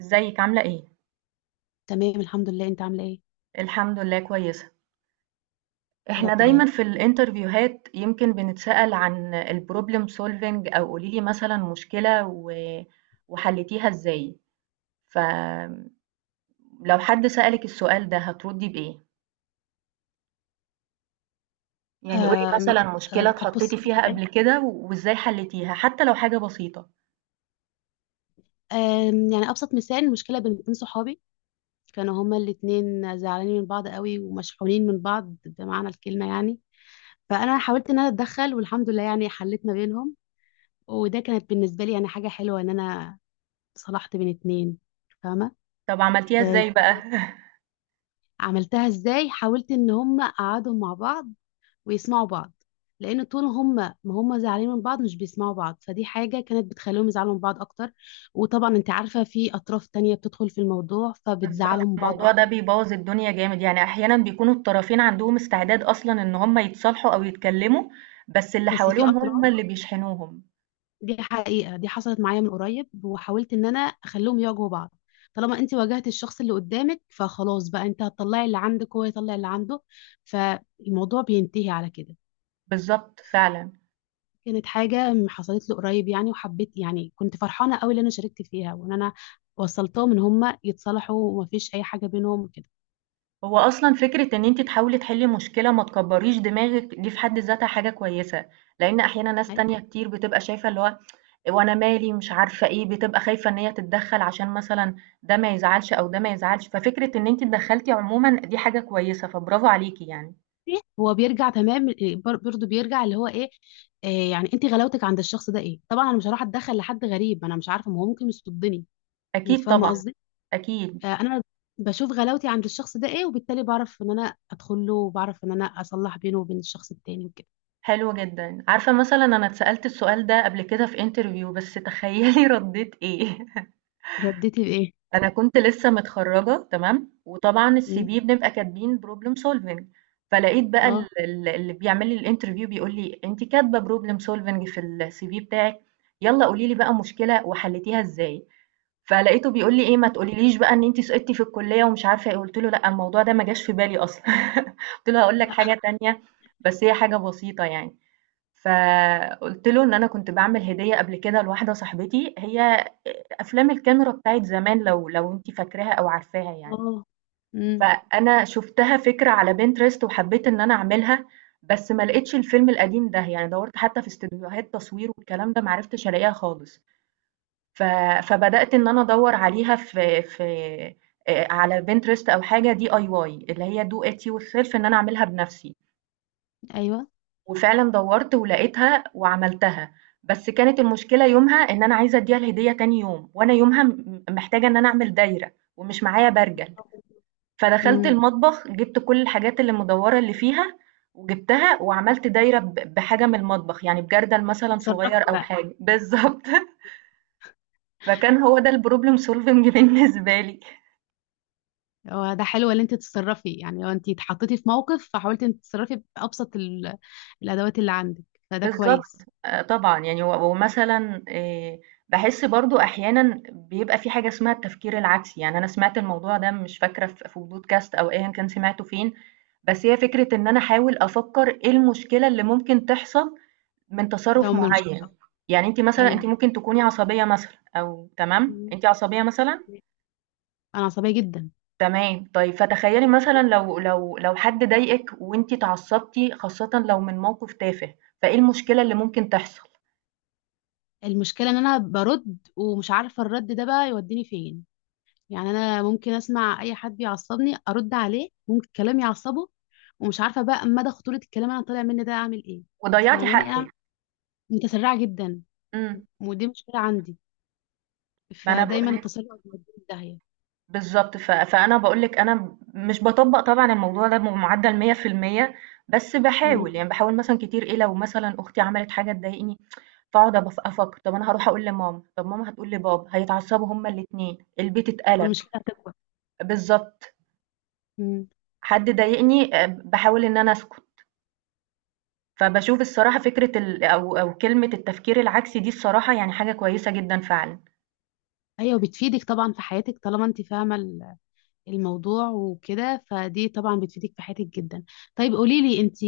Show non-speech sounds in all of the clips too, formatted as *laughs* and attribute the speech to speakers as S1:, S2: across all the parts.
S1: ازيك عاملة ايه؟
S2: تمام الحمد لله. انت عامله ايه؟
S1: الحمد لله كويسة.
S2: يا
S1: احنا
S2: رب
S1: دايما
S2: دايما.
S1: في الانترفيوهات يمكن بنتسأل عن البروبلم سولفينج او قوليلي مثلا مشكلة وحلتيها ازاي. فلو حد سألك السؤال ده هتردي بإيه؟ يعني قولي
S2: أم-
S1: مثلا مشكلة اتحطيتي
S2: بصي.
S1: فيها قبل كده وازاي حلتيها حتى لو حاجة بسيطة.
S2: يعني ابسط مثال مشكله بين اتنين صحابي. كانوا هما الاتنين زعلانين من بعض قوي، ومشحونين من بعض بمعنى الكلمه يعني. فانا حاولت ان انا اتدخل، والحمد لله يعني حليت ما بينهم. وده كانت بالنسبه لي يعني حاجه حلوه ان انا صلحت بين اتنين. فاهمه؟
S1: طب عملتيها ازاي بقى؟ *laughs*
S2: فعملتها ازاي؟ حاولت ان هما قعدوا مع بعض ويسمعوا بعض، لان طول هم ما هم زعلانين من بعض مش بيسمعوا بعض، فدي حاجه كانت بتخليهم يزعلوا من بعض اكتر. وطبعا انت عارفه في اطراف تانية بتدخل في الموضوع،
S1: بالضبط،
S2: فبتزعلهم من بعض
S1: الموضوع ده
S2: اكتر.
S1: بيبوّظ الدنيا جامد، يعني أحيانًا بيكونوا الطرفين عندهم استعداد أصلًا إن هم يتصالحوا أو يتكلّموا، بس اللي
S2: بس في
S1: حواليهم هم
S2: اطراف.
S1: اللي بيشحنوهم.
S2: دي حقيقه، دي حصلت معايا من قريب، وحاولت ان انا اخليهم يواجهوا بعض. طالما انت واجهت الشخص اللي قدامك، فخلاص بقى انت هتطلعي اللي عندك وهو يطلع اللي عنده. فالموضوع بينتهي على كده.
S1: بالضبط فعلًا.
S2: كانت حاجة حصلت لي قريب يعني، وحبيت يعني كنت فرحانة قوي اللي أنا شاركت فيها، وإن أنا وصلتهم إن هم يتصالحوا ومفيش أي حاجة بينهم وكده.
S1: هو أصلًا فكرة إن أنتِ تحاولي تحلّي مشكلة ما تكبّريش دماغِك دي في حد ذاتها حاجة كويسة، لإن أحيانًا ناس
S2: أيوة.
S1: تانية كتير بتبقى شايفة اللي هو وأنا مالي مش عارفة إيه، بتبقى خايفة إن هي تتدخّل عشان مثلًا ده ما يزعلش أو ده ما يزعلش، ففكرة إن أنتِ اتدخّلتِ عمومًا دي حاجة كويسة، فبرافو عليكِ يعني.
S2: هو بيرجع تمام إيه، برضه بيرجع اللي هو إيه. إيه يعني أنت غلاوتك عند الشخص ده إيه. طبعا أنا مش هروح أتدخل لحد غريب، أنا مش عارفة ما هو ممكن يصدني. أنت
S1: أكيد
S2: فاهمة
S1: طبعًا.
S2: قصدي؟
S1: أكيد.
S2: فأنا بشوف غلاوتي عند الشخص ده إيه، وبالتالي بعرف إن أنا أدخل له، وبعرف إن أنا أصلح بينه وبين الشخص التاني وكده.
S1: حلو جدًا. عارفة مثلًا أنا اتسألت السؤال ده قبل كده في interview بس تخيّلي *laughs* ردّيت إيه؟ *laughs*
S2: ردتي بإيه؟
S1: أنا كنت لسّه متخرّجة تمام، وطبعًا
S2: أمم،
S1: الCV بنبقى كاتبين problem solving، فلقيت بقى
S2: أه.
S1: ال اللي بيعمل لي الinterview بيقول لي: "أنتِ كاتبة problem solving في الCV بتاعِك، يالّا قولي لي بقى مشكلة وحلّيتيها إزاي." فلقيته بيقول لي إيه: "ما تقوليليش بقى إن أنتِ سقطتِ في الكلية" ومش عارفة إيه، قُلت له: "لأ، الموضوع ده ما جاش في بالي أصلًا." *laughs* قُلت له: "هاقول لك
S2: لا.
S1: حاجة تانية بس هي حاجة بسيطة يعني." فقُلت له إن أنا كنت باعمل هدية قبل كده لواحدة صاحبتي، هي أفلام الكاميرا بتاعة زمان لو أنتِ فاكراها أو عارفاها يعني.
S2: أه. أمم،
S1: فأنا شُفتها فكرة على Pinterest وحبّيت إن أنا أعملها، بس ما لقيتش الفيلم القديم ده، يعني دَوَّرت حتى في استوديوهات تصوير والكلام ده ما عرفتش ألاقيها خالص. ف فبدأت إن أنا أدوّر عليها في على Pinterest أو حاجة DIY اللي هي do it yourself إن أنا أعملها بنَفْسي.
S2: أيوه.
S1: وفعلًا دوّرت ولقيتها وعملتها، بس كانت المشكلة يومها إن أنا عايزة أدّيها الهدية تاني يوم، وأنا يومها محتاجة إن أنا أعمل دايرة ومش معايا برجل، فدخلت
S2: امم.
S1: المطبخ جِبت كل الحاجات اللي مدوّرة اللي فيها وجِبتها وعملت دايرة بحاجة من المطبخ، يعني بجردل مثلًا
S2: اتصرفتي
S1: صغير أو
S2: بقى.
S1: حاجة بالضبط. *laughs* فكان هو ده الproblem solving بالنسبة لي.
S2: هو ده حلو ان انت تتصرفي، يعني لو انت اتحطيتي في موقف فحاولتي انت تتصرفي بابسط الادوات اللي عندك. فده
S1: بالضبط.
S2: كويس.
S1: طبعًا، يعني ومثلًا باحس برضه أحيانًا بيبقى في حاجة اسمها التفكير العكسي، يعني أنا سمعت الموضوع ده مش فاكرة في podcast أو أيًا كان سمعته فين، بس هي فكرة إن أنا أحاول أفكّر إيه المشكلة اللي ممكن تحصل من
S2: ده
S1: تصرُّف
S2: هم مش.
S1: معيّن. يعني أنتِ مثلًا
S2: ايوه.
S1: أنتِ ممكن تكوني عصبية مثلًا أو تمام،
S2: مم.
S1: أنتِ عصبية مثلًا؟
S2: انا عصبيه جدا.
S1: تمام، طيب فتخيّلي مثلًا لو حد ضايقِك وأنتِ اتعصبتِ خاصةً لو من موقِف تافه، فإيه المشكلة اللي ممكن تحصل؟
S2: المشكله ان انا برد ومش عارفه الرد ده بقى يوديني فين. يعني انا ممكن اسمع اي حد يعصبني ارد عليه، ممكن كلام يعصبه، ومش عارفه بقى مدى خطوره الكلام انا طالع مني ده اعمل ايه. انت
S1: وضيّعتِ
S2: فاهماني؟
S1: حقِّك.
S2: انا متسرعه جدا،
S1: إمم.
S2: ودي مشكله عندي.
S1: ما أنا
S2: فدايما
S1: باقول لِك
S2: التسرع بيوديني في داهيه.
S1: بالضبط. فأنا باقول لِك أنا مش باطبّق طبعًا الموضوع ده بمعدّل 100% بس
S2: مم.
S1: باحاول، يعني باحاول مثلًا كتير إيه، لو مثلًا أختي عملت حاجة تضايقني فاقعد أفكّر، طب أنا هاروح أقول لماما، طب ماما هتقول لبابا، هيتعصّبوا هُم الاتنين، البيت اتقلب.
S2: والمشكلة هتكبر.
S1: بالضبط.
S2: مم.
S1: حد ضايقني باحاول إن أنا أسكت. فباشوف الصراحة فكرة ال أو أو كلمة التفكير العكسي دي الصراحة يعني حاجة كويسة جدًا فعلًا.
S2: أيوة، بتفيدك طبعا في حياتك، طالما أنت فاهمة الموضوع وكده، فدي طبعا بتفيدك في حياتك جدا. طيب قولي لي أنت،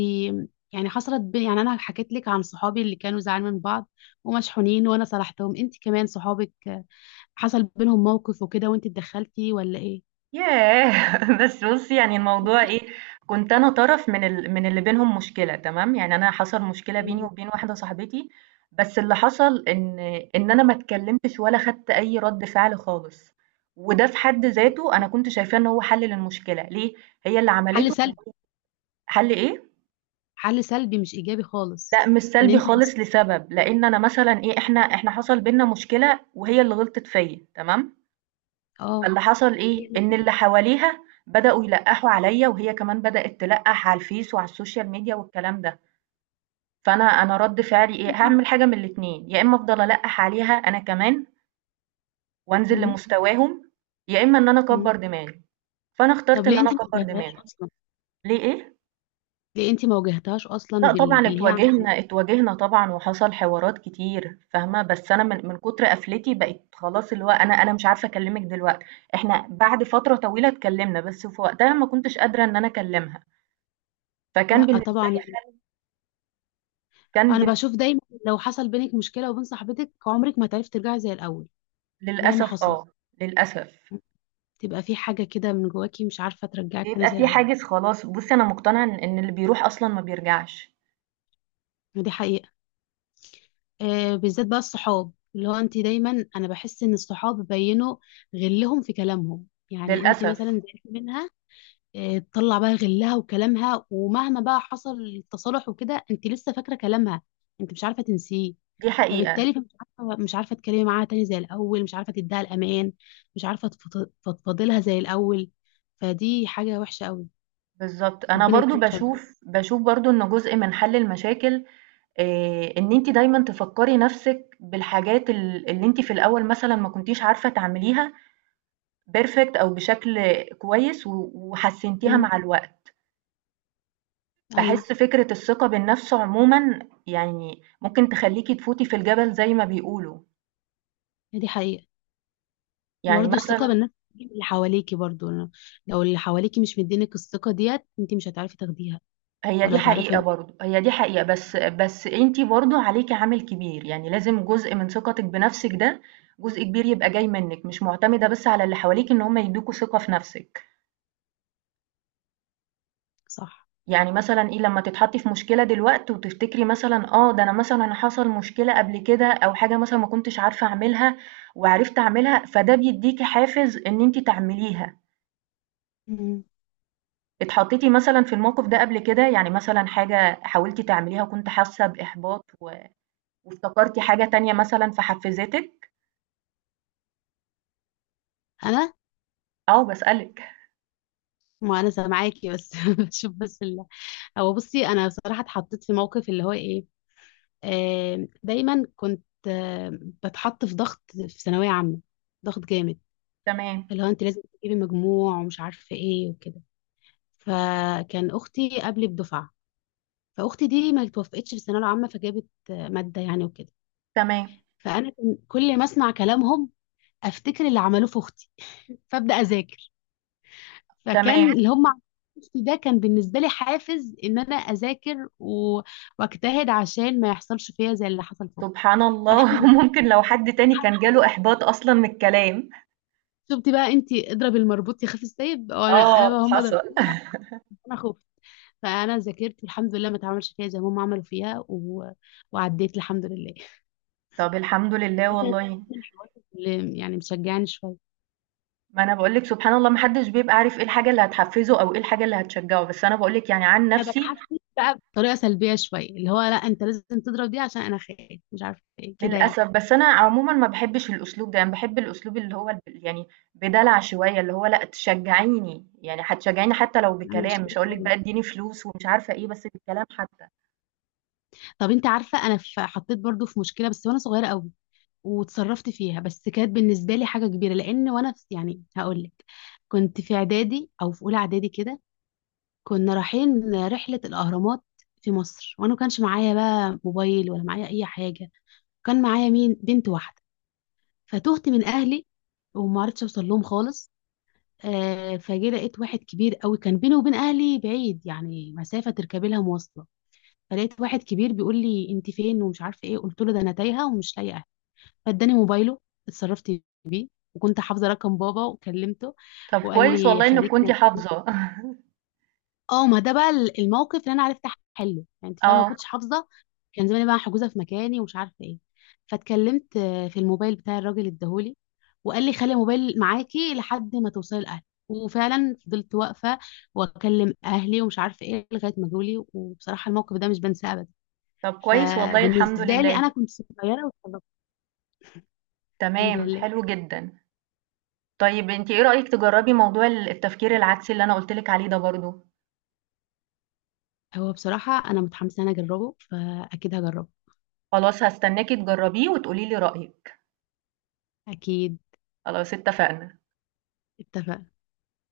S2: يعني يعني أنا حكيت لك عن صحابي اللي كانوا زعلانين من بعض ومشحونين، وأنا صلحتهم. أنت كمان صحابك حصل بينهم موقف وكده وأنت اتدخلتي ولا إيه؟
S1: ياه! *laughs* بس بُصّي يعني الموضوع
S2: مفيش.
S1: إيه، كنت أنا طرف من اللي بينهم مشكلة تمام، يعني أنا حصل مشكلة بيني
S2: مم.
S1: وبين واحدة صاحبتي، بس اللي حصل إن أنا ما اتكلمتش ولا خدت أي رد فعل خالص، وده في حد ذاته أنا كنت شايفاه إن هو حل للمشكلة، ليه؟ هي اللي
S2: حل
S1: عملته
S2: سلبي.
S1: حل إيه؟
S2: حل سلبي مش إيجابي خالص.
S1: لأ مش
S2: إن
S1: سلبي
S2: أنت
S1: خالص
S2: تسكتي.
S1: لسبب، لأن أنا مثلًا إيه، إحنا حصل بيننا مشكلة وهي اللي غلطت فيّا تمام؟
S2: أه.
S1: فاللي حصل
S2: *laughs*
S1: إيه، إن
S2: يعني.
S1: اللي حواليها بدأوا يلقّحوا عليَّ وهي كمان بدأت تلقّح على الفيس وعلى السوشيال ميديا والكلام ده، فأنا رَد فعلي إيه،
S2: أنت-
S1: هاعمل حاجة من الاتنين، يا إمّا أفضل ألقّح عليها أنا كمان وأنزل
S2: مم.
S1: لمستواهم، يا إمّا إن أنا
S2: مم.
S1: أكبّر دماغي، فأنا
S2: طب
S1: اخترت إن
S2: ليه
S1: أنا
S2: أنت ما
S1: أكبّر
S2: واجهتهاش
S1: دماغي.
S2: أصلا؟
S1: ليه إيه؟
S2: دي انت ما واجهتهاش اصلا
S1: لأ طبعًا
S2: باللي هي عملته.
S1: اتواجهنا طبعًا وحصل حوارات كتير فاهمة، بس أنا من كتر قفلتي بقيت خلاص اللي هو أنا مش عارفة أكلّمِك دلوقتي، إحنا بعد فترة طويلة اتكلّمنا، بس في وقتها ما كنتش قادرة إن أنا أكلّمها. فكان
S2: لا
S1: بالنسبة
S2: طبعا
S1: لي
S2: يعني.
S1: حل كان
S2: انا
S1: بالن
S2: بشوف دايما، لو حصل بينك مشكله وبين صاحبتك عمرك ما تعرفي ترجعي زي الاول مهما
S1: للأسف
S2: حصل.
S1: آه. للأسف.
S2: تبقى في حاجه كده من جواكي مش عارفه ترجعك تاني
S1: بيبقى
S2: زي
S1: في
S2: الاول.
S1: حاجز خلاص بُصّي أنا مقتنعة إن اللي بيروح أصلًا ما بيرجعش.
S2: دي حقيقه. آه، بالذات بقى الصحاب. اللي هو انت دايما، انا بحس ان الصحاب بينوا غلهم في كلامهم. يعني انت
S1: للأسف.
S2: مثلا زعلتي منها، آه، تطلع بقى غلها وكلامها، ومهما بقى حصل التصالح وكده انت لسه فاكره كلامها، انت مش عارفه تنسيه.
S1: دي حقيقة.
S2: فبالتالي مش عارفه تتكلمي معاها تاني زي الاول، مش عارفه تديها الامان، مش عارفه تفضفضي لها زي الاول. فدي حاجه وحشه قوي.
S1: بالضبط. أنا
S2: ربنا
S1: برضه
S2: يكرمك يا رب.
S1: باشوف برضه إن جزء من حل المشاكل إن أنتِ دايمًا تفكّري نَفْسِك بالحاجات اللي أنتِ في الأول مثلًا ما كنتيش عارفة تعمليها perfect أو بشكل كويس وحسّنتيها
S2: مم.
S1: مع الوقت.
S2: ايوس.
S1: باحس فكرة الثقة بالنفس عمومًا يعني ممكن تخلّيكِ تفوتي في الجبل زي ما بيقولوا.
S2: دي حقيقه.
S1: يعني
S2: وبرضه الثقه
S1: مثلًا
S2: بالنفس دي من اللي حواليكي برضه. لو اللي حواليكي مش مدينك الثقه ديت انت مش هتعرفي تاخديها
S1: هي
S2: ولا
S1: دي
S2: هتعرفي
S1: حقيقة
S2: انك.
S1: برضه، هي دي حقيقة بس أنتِ برضه عليكِ عامل كبير، يعني لازم جزء من ثقتِك بنفسِك ده جزء كبير يبقى جاي منِك، مش مُعتمدة بس على اللي حواليكِ إن هُم يدّوكوا ثقة في نفسِك.
S2: صح.
S1: يعني مثلًا إيه لمّا تتحطّي في مشكلة دلوقت وتفتكري مثلًا آه، ده أنا مثلًا حصل مشكلة قبل كده أو حاجة مثلًا ما كنتش عارفة أعملها وعرفت أعملها، فده بيدّيكِ حافز إن أنتِ تعمليها.
S2: مم.
S1: اتحطيتِ مثلًا في الموقف ده قبل كده؟ يعني مثلًا حاجة حاولتِ تعمليها وكنتِ حاسة بإحباط وافتكرتِ حاجة تانية مثلًا فحفزتِك؟
S2: انا
S1: آه باسألِك.
S2: ما انا سامعاكي بس *laughs* بشوف بس. هو بصي، انا بصراحه اتحطيت في موقف اللي هو ايه. آه، دايما كنت بتحط في ضغط في ثانويه عامه. ضغط جامد،
S1: تمام،
S2: اللي هو انت لازم تجيبي مجموع ومش عارفه ايه وكده. فكان اختي قبلي بدفعه، فاختي دي ما توفقتش في الثانويه العامه فجابت ماده يعني وكده.
S1: تمام،
S2: فانا كان كل ما اسمع كلامهم افتكر اللي عملوه في اختي *laughs* فابدا اذاكر. فكان
S1: تمام.
S2: اللي هم عملوه في اختي ده كان بالنسبه لي حافز ان انا اذاكر واجتهد عشان ما يحصلش فيا زي اللي حصل في اختي.
S1: سبحان
S2: والحمد
S1: الله
S2: لله.
S1: *laughs* ممكن لو حد تاني كان جاله إحباط أصلًا من الكلام.
S2: شفتي بقى انت، اضرب المربوط يخاف السيب، وانا
S1: آه
S2: بقى هم
S1: حصل.
S2: ضربوني. انا خفت، فانا ذاكرت والحمد لله ما اتعملش فيها زي ما هم عملوا فيها وعديت الحمد لله.
S1: طب الحمد لله
S2: ده كانت
S1: والله.
S2: من الحوارات اللي يعني مشجعني شويه.
S1: ما أنا باقول لِك سبحان الله ما حدش بيبقى عارف إيه الحاجة اللي هتحفزه أو إيه الحاجة اللي هتشجعه، بس أنا باقول لِك يعني عن
S2: انا
S1: نفسي
S2: بتحفز بقى بطريقه سلبيه شويه، اللي هو لا انت لازم تضرب دي عشان انا خايف مش عارفه ايه كده يعني.
S1: للأسف، بس أنا عمومًا ما باحبّش الأسلوب ده، أنا باحب الأسلوب اللي هو يعني بدلع شوية، اللي هو لأ تشجّعيني، يعني هتشجّعيني حتى لو
S2: انا
S1: بكلام،
S2: مش
S1: مش
S2: كده
S1: هاقول لِك بقى
S2: خالص.
S1: ادّيني فلوس ومش عارفة إيه، بس بالكلام حتى.
S2: طب انت عارفه، انا في حطيت برضو في مشكله بس وانا صغيره قوي، وتصرفت فيها. بس كانت بالنسبه لي حاجه كبيره لان وانا في يعني هقول لك. كنت في اعدادي او في اولى اعدادي كده. كنا رايحين رحلة الأهرامات في مصر، وأنا ما كانش معايا بقى موبايل ولا معايا أي حاجة. كان معايا مين، بنت واحدة. فتهت من أهلي، وما عرفتش أوصل لهم خالص. آه، فجي لقيت واحد كبير قوي كان بيني وبين أهلي بعيد، يعني مسافة تركبي لها مواصلة. فلقيت واحد كبير بيقول لي أنت فين ومش عارفة إيه، قلت له ده أنا تايهة ومش لاقية أهلي. فاداني موبايله، اتصرفت بيه، وكنت حافظة رقم بابا وكلمته.
S1: طب
S2: وقال
S1: كويس
S2: لي
S1: والله إنِّك
S2: خليكي.
S1: كنتِ حافظة. *laughs*
S2: اه، ما ده بقى الموقف اللي انا عرفت احله، يعني انت فاهمه، ما
S1: آه،
S2: كنتش حافظه كان زماني بقى حجوزه في مكاني ومش عارفه ايه. فاتكلمت في الموبايل بتاع الراجل اداهولي، وقال لي خلي الموبايل معاكي لحد ما توصلي الاهل. وفعلا فضلت واقفه واكلم اهلي ومش عارفه ايه لغايه ما جولي. وبصراحه الموقف ده مش بنساه ابدا.
S1: طب كويس والله الحمد
S2: فبالنسبه لي انا
S1: لله.
S2: كنت صغيره واتخرجت. الحمد
S1: تمام،
S2: لله.
S1: حلو جدًا. طيب أنتِ إيه رأيِك تجرّبي موضوع التفكير العكسي اللي أنا قُلت لِك عليه ده برضه؟
S2: هو بصراحه انا متحمسه ان انا اجربه، فاكيد هجربه.
S1: خلاص هاستناكِ تجرّبيه وتقولي لي رأيِك،
S2: اكيد.
S1: خلاص اتفقنا.
S2: اتفق.